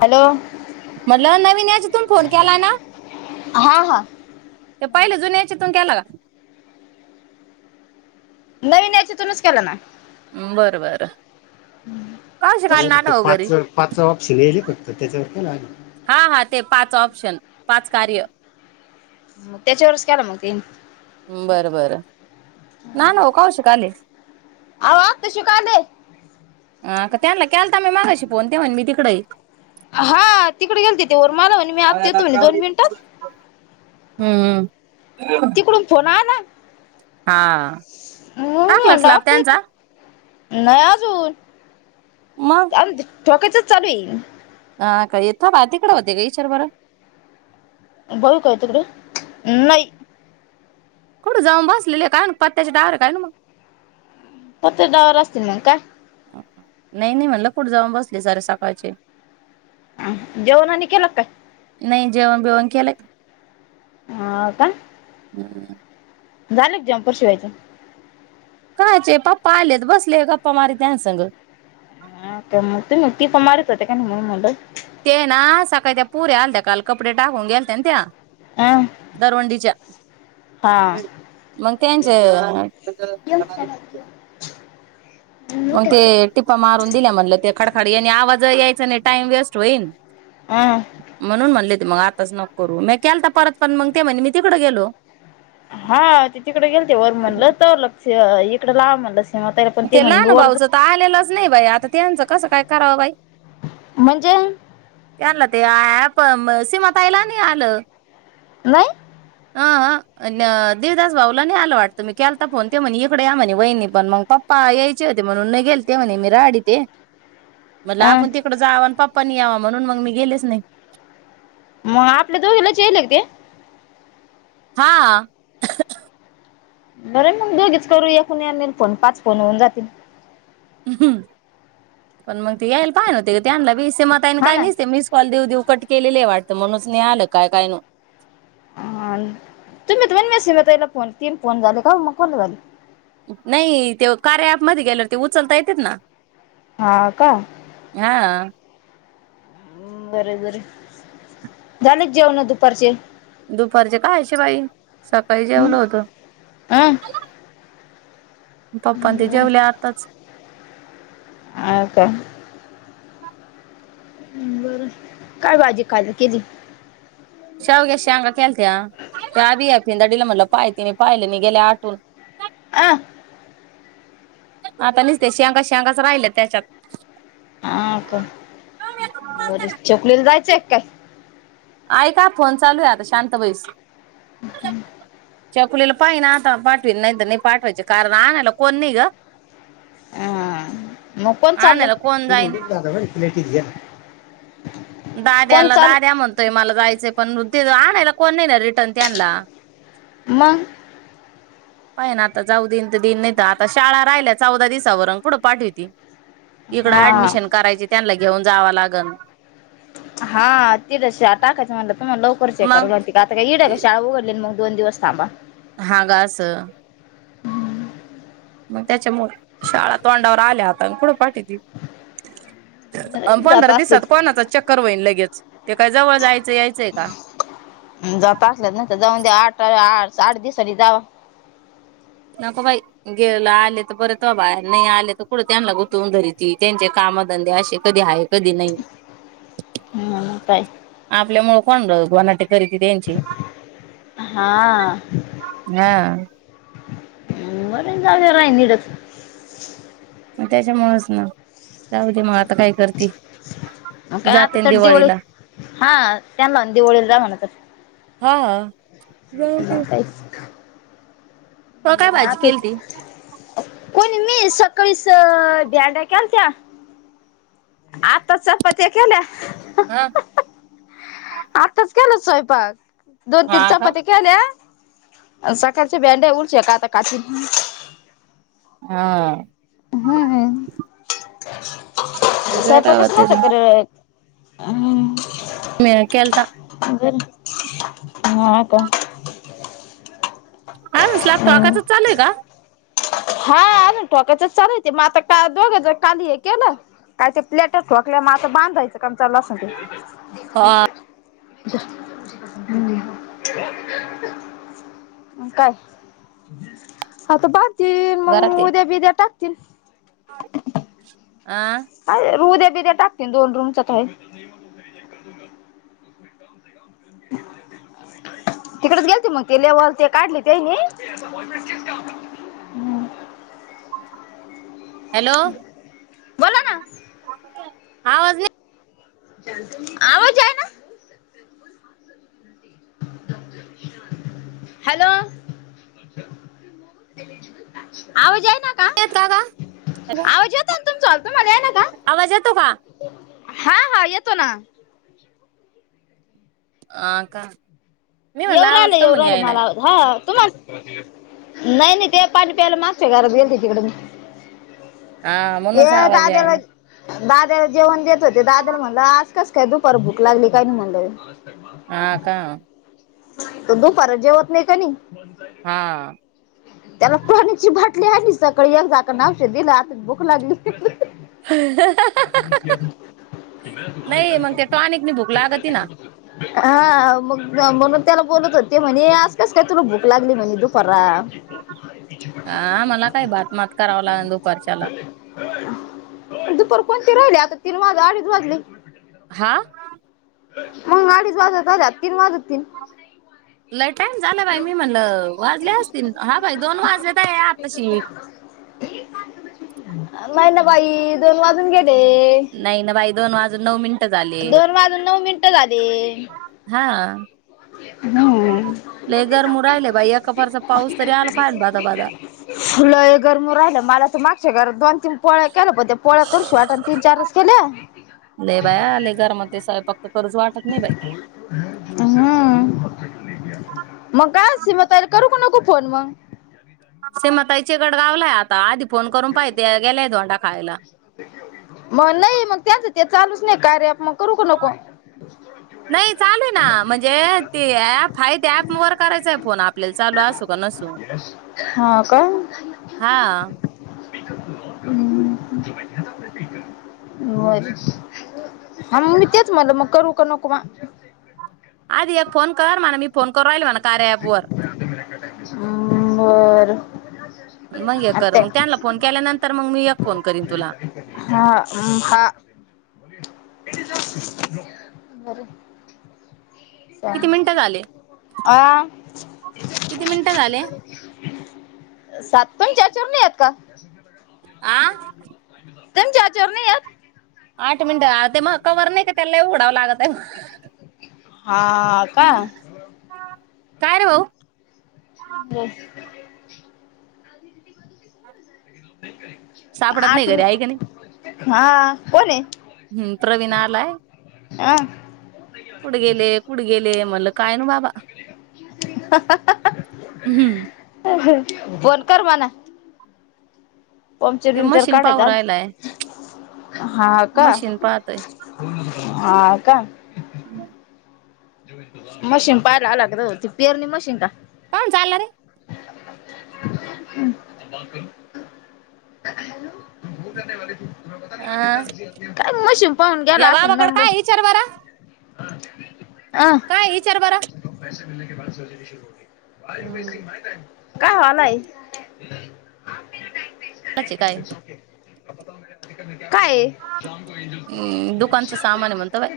Hello म्हटलं नवीन याच्यतुन फोन केला ना? हा हा ते पहिले जुन्याचे तून केला का? नवीन याच तुूनच केलं ना बर, बर हो ते पाच, पाच ऑप्शन येले करत त्याच्यावर काय नाही आलं. हा हा ते पाच ऑप्शन पाच कार्य म त्याच्यावरच केला मग त बरं बरं ना न कवाशिक आलय अहो आत्ताशी का आले ह का त्यांला केलता मि मागाशी फोन ते म्हण मी तिकडे हा तिकडे गेल तथे वरमाला म्हणे मी आता येतो म्हणे दोन मिनिटात हम्म, हम्म तिकडून फोन आला हा मग टाकला स्लॅप त्यांचा नाइ अजून मग चालू दे ठोकायचंच चाबी हा काय यथे नाय तिकडे होते का विचार बरं भाऊ हाय का तीकडे नाही कडं जाऊन बसलेले आहे काय पत्याचे डावर आहे काय ना मग पत्याच्याडावर असतील मग काय नाही नाही म्हटलं कुठे जाऊन बसले सरे सकाळचे हम जेवणानी केला का नाही जेवण बेवण केलं हा हो का हम् झाले का झमपर शिवायचं कायचे पप्पा आलेत बसलेत गप्पा मारी ह्याचसंग. हा का मग ती मग टीपा मारत होते का म्हणून म्हणलं. ते अ ना सकाळी त्या पोरी आलत्या काल कपडे टाकून गेलत्या ना त्या म्हणलं दरवंडीच्या हा मग त्यांचे मग ते टिपा मारून दिल्या म्हणलं ते खडखड यांनी आवाज ये चलेय टाइम वेस्ट होईन. अं म्हणून म्हणले मग आताच नको करू म्या केलता परत पण मग ते म्हणे मी तिकड गेलो. हा ते तिकडे गेलते वरमनलं तर लग इकड ला म्हणलं सीमा ताईला पण ते म्हणे मी लानु वर भाऊचं तर आलेलाच नाय बाई आता त्यांचं कसं काय करावं बाई? म्हणजे? त्यांना ते ऍप सीमाताईला नाय आलं. नाय? अह देवदास भाऊला नाही आलं वाटतं मी केलता फोन ते म्हणे इकडे या म्हणे वहिनी पण मग पप् पप्पा यायचे होते म्हणून गेल ते म्हणे मी राहाडीतय. म्हणलं अ आपण तिकडं जाव आणि पप् पप्पानी याव म्हणून मी गेलेच नाय. मग आपल्या दोघालाच येईला का ते हा बरय मग दोघीच करूया कोणी येईन कोन पाच फोन होऊन जातील. हम्म पण मग ते यायला पाहिल त्यांला बे सिमाताई न हा काय ना निसते मिस कॅल देऊ, देऊ कट केलेलय वाटत म्हणूनच नाय आलं काय काय नु हा तुम्ही म्हणले शिला ताईला फोन तीन फोन झाले का मग काउन नाइ झाले? नाइ ते कार्या ऍप मध्ये गेल्यावर ते उचलता येतेत ना हा का हा बरोबर झालिक जेवण दुपारचे? दुपारचे कायशी बाई सकाळी जेवलो होतो. अ पप्पान ते बर जेवले आताच. अ का बरं काय भाजी केली? शेवग्याच्या शेगा केलत्या त्या बीया फिदाडीला म्हणल पाय तिन पाहिल नाय गेल्या आटून. अ आता निसत्या शेंगाच शेंगाच राहिल्यात त्यांच्यात. ह का बर [unintelligible] जायचयं की काय? ऐका फोन चालू आहे आता शांत बैस छकुलीला पाहिण आता पाठवीन नाहीतर नाय पाठवायचे कारण आणायला कोण नाय ग हा मग कोण चाल्ला? आणायला कोण जाईन [unintelligible] दाद्याला दाद्या म्हणतोय मला जायचय पण तिथे आणायला कोण नाय ना रिटर्न त्यांला मग पाहीन आता जाऊ देईन तर देईन नाहीत आता शाळा राहिल्या चौदा दिसावर अन कुढं पाठवीती इकडं हा ऍडमिशन करायचे त्यांला घेऊन जावा लागण हा तिद शा टाकायच म्हणलं तुम्हाला लवकर चेक करल मग माहिती की आता काय इड शाळा उघडले ना मगं दोन दिवस थांबा हा गा असं मग त्याच्यामुळ शाळा तोंडावर आल्या आता कुड पाठीविती जात पंदरा दिवसात असलीच कोणाचा चक्कर वइन लगेच ते काय जवळ जायच-यायच का? जात असलाच न जाऊन दया आठ आ आठ दिवसानी जावा नको बाई गेला आले तर परत बाय नाही आले तर कुड त्यांना गुतवून धरीती त्यांचे कामधंदे असे कधी हाये कधी नाही मग काय आपल्या मो [unintelligible] खरेदी त्यांची हा हा [unintelligible] आहे निडच मग त्याच्यामुळेच ना जाऊदे मग आता काय करती मग काय आता जाते ना तर दिवळी दिवाळीला हा त्यांना दिवळीला जा म्हणत हा जाऊ दे [unintelligible] हो काय बरं भाजी आते केली ती? कोणी मी सकाळीस धेरड्या केलत्या आता चपात्या केल्या हा आताच केला स्वयंपाक हा दोन-तीन का चपात्या केल्या सकाळच्या बंड्या उडच्या काता कातील हा हम् तर ते [inaudible] स्वयंपाक करावा असला तर तरी करेल [inaudible] मीनी केलता हा का? काय हो स्लॅब हम्म. ठोकायचच चालुये का? हा अजून हा ठोकायचंच चालुये म आता का दोघं जण काल हे केलं काय ते प्लेट ठोकल्या म आता बांधायचं कामं चला सगळे हा काय हा त बांध ती मंग घरात ये उद्या बिद्या टाक [inaudible] [inaudible] आय उद्या दया टाकतीन दोन रूमच काय तिकडच गेलती मंग ते लेवल ते काढली त्यांनी हॅलो बोला ना आवाज नई आवज येयना हॅलो आवज याय येतो का हॅलो येतो ना तुमचा तुम्हाला आहे ना का आवाज येतो का? हा हा येतो ना आ का? मी म्हणला येऊ राह्यल आवाज का येऊ म्हणे राह्यल यायलाय मला आवाज हा तुम्हाल नाय नाय ते पाणी प्यायला मागच्या घरात गेलते तिकड मी हा ए म्हणूनच आवाज याय दाद्याला ना दाद्याला जेवण देत होते दाद्याला म्हणलं आज कस काय दुपार भूक लागली कायनु म्हणल आ का तो दुपार जेवत नाय कनी हा [unintelligible] त्याला पाण्याची बाटली आणि सकाळी एक झाकण औषध दिल आता भूक लागली. नाही मग ते टॉनिकनी भूक लागती ना [unintelligible] हा मग म्हणून त्याला बोलत होते म्हणे आजकस काय तुला भूक लागली म्हणे दुपार हा मला काही बातमात करावं लागेल दुपारच्याला. दुपार कोणती राहीली आता तीन वाजय अडीच वाजले हां मग अडीच वाजत आल्यात तीन वाजतीन लई टाईम झालं बाई मी म्हणल वाजले असतील हा बाई दोन वाजले आताशी अव मैनाबाई दोन वाजून गेल नाही ना बाई दोन वाजून नऊ मिनिटं झाली दोन वाजून नऊ मिनिटं हा लय गरमू राहिले बाई एका फारचा पाऊस तरी आला पाहि बादा बादा ह लय हे गरम होवू राहिलं, मला तर मागच्या घरात दोन तीन पोळ्या केल्या पण ते पोळ्या करूशाच वाटना तीन चारच केल्या. लै बया लई गरम होतंय सैपाक हम् मग काय असत मग तयारी करू काय नको? फोन वा असे मतायचे गड गावलाय आता आधी फोन करून पाहि त्या गेल्याय धोंडा खायला मग नाही मग त्याच ते चालूच नाय कार्य आपण करू का नको? नाही चालू आहे ना म्हणजे ते ऍप आहे ते ऍप वर करायचंय फोन आपल्याला चालू असो का नसो हा का हा हम् बर हा मग मी तेच म्हनल मग करू का नको म आदि एक फोन कर म्हणा मी फोन करू राहिलो न कार्य अँप वर हं बर मंग एक कर आता मग त्यानला फोन केल्यानंतर मग मी एक फोन करीन तुला. हा हा बर किती मिनिटं झाले. आ किती मिनिटं झाले. सात पण चार चार नाही आहेत का? आं त्यांच्या हेच्यावर नाहीएत? आठ मिनिट आ ते मा कवर नाही का त्याला लई उघडावं लागतय. हा का काय रे भाऊ ह सापडत नाही आठ घरी मी आहे का नाही. हा कोणय? हम्म प्रवीण आलाय. आं कुठ गेले कुठे गेले म्हणल कायनु बाबा हम्म फोन कर मना पमचर ते बिमचर मशीन पाहू काढायच. राहिलाय हा का मशीन पाहतोय हा का मशीन पाहायला आलात रं, ती पेरणी मशीन ना काऊण चालला रे [unintelligible] [unintelligible] अं, [unintelligible] काय मशीम पाहून गेला या असल बाबाकडे नब [inaudible] काय [inaudible] विचार बरं काय विचार बर [unintelligible] [unintelligible] काय व्हालय [inaudible] काचे काय आ [inaudible] काय अं, दुकानचं सामान आहे म्हणतो बाई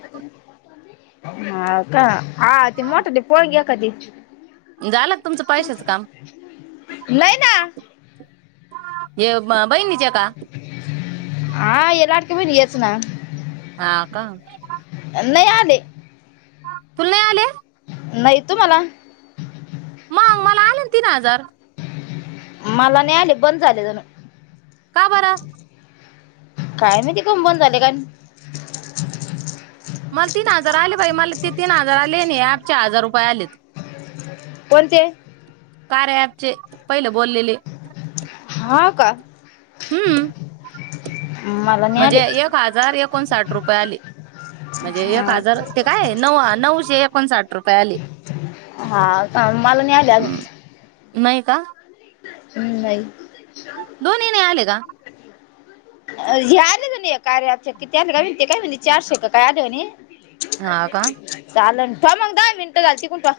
ये हा का हा ते मोठाले पोळ ग कधीच झालं का तुमचं पैशाचं काम नाही ना हे म बहिणीचे का? तुम्ही येच ना हा का नय आले तुला नाही आले नाही तूमाला मग मला आले न तीन हजार मला नाय आलेत बंद झाले जणू का बरं काय माहिती कामुण बंद झाले मला तीन हजार आलय मला ते तीन हजार आले आणि ॲप चार हजार रुपये आलेत कोणते कार्या ॲपचे पहिलं बोललेले हा का हम्म [inaudible] नाही आले म्हणजे एक हजार एकोणसाठ रुपये आले म्हणजे एक हा हजार ते काय नऊ हा नऊशे एकोणसाठ रुपये आले हा का मला नाही आले अजून नाय का हम नाई दुनी नाय आले का हे आले की नाय कार्या आपचे किती [unintelligible] काय म्हणे चारशे का काय आले म्हणे हा का चालन हा मग दहा मिनटं झालती कुठं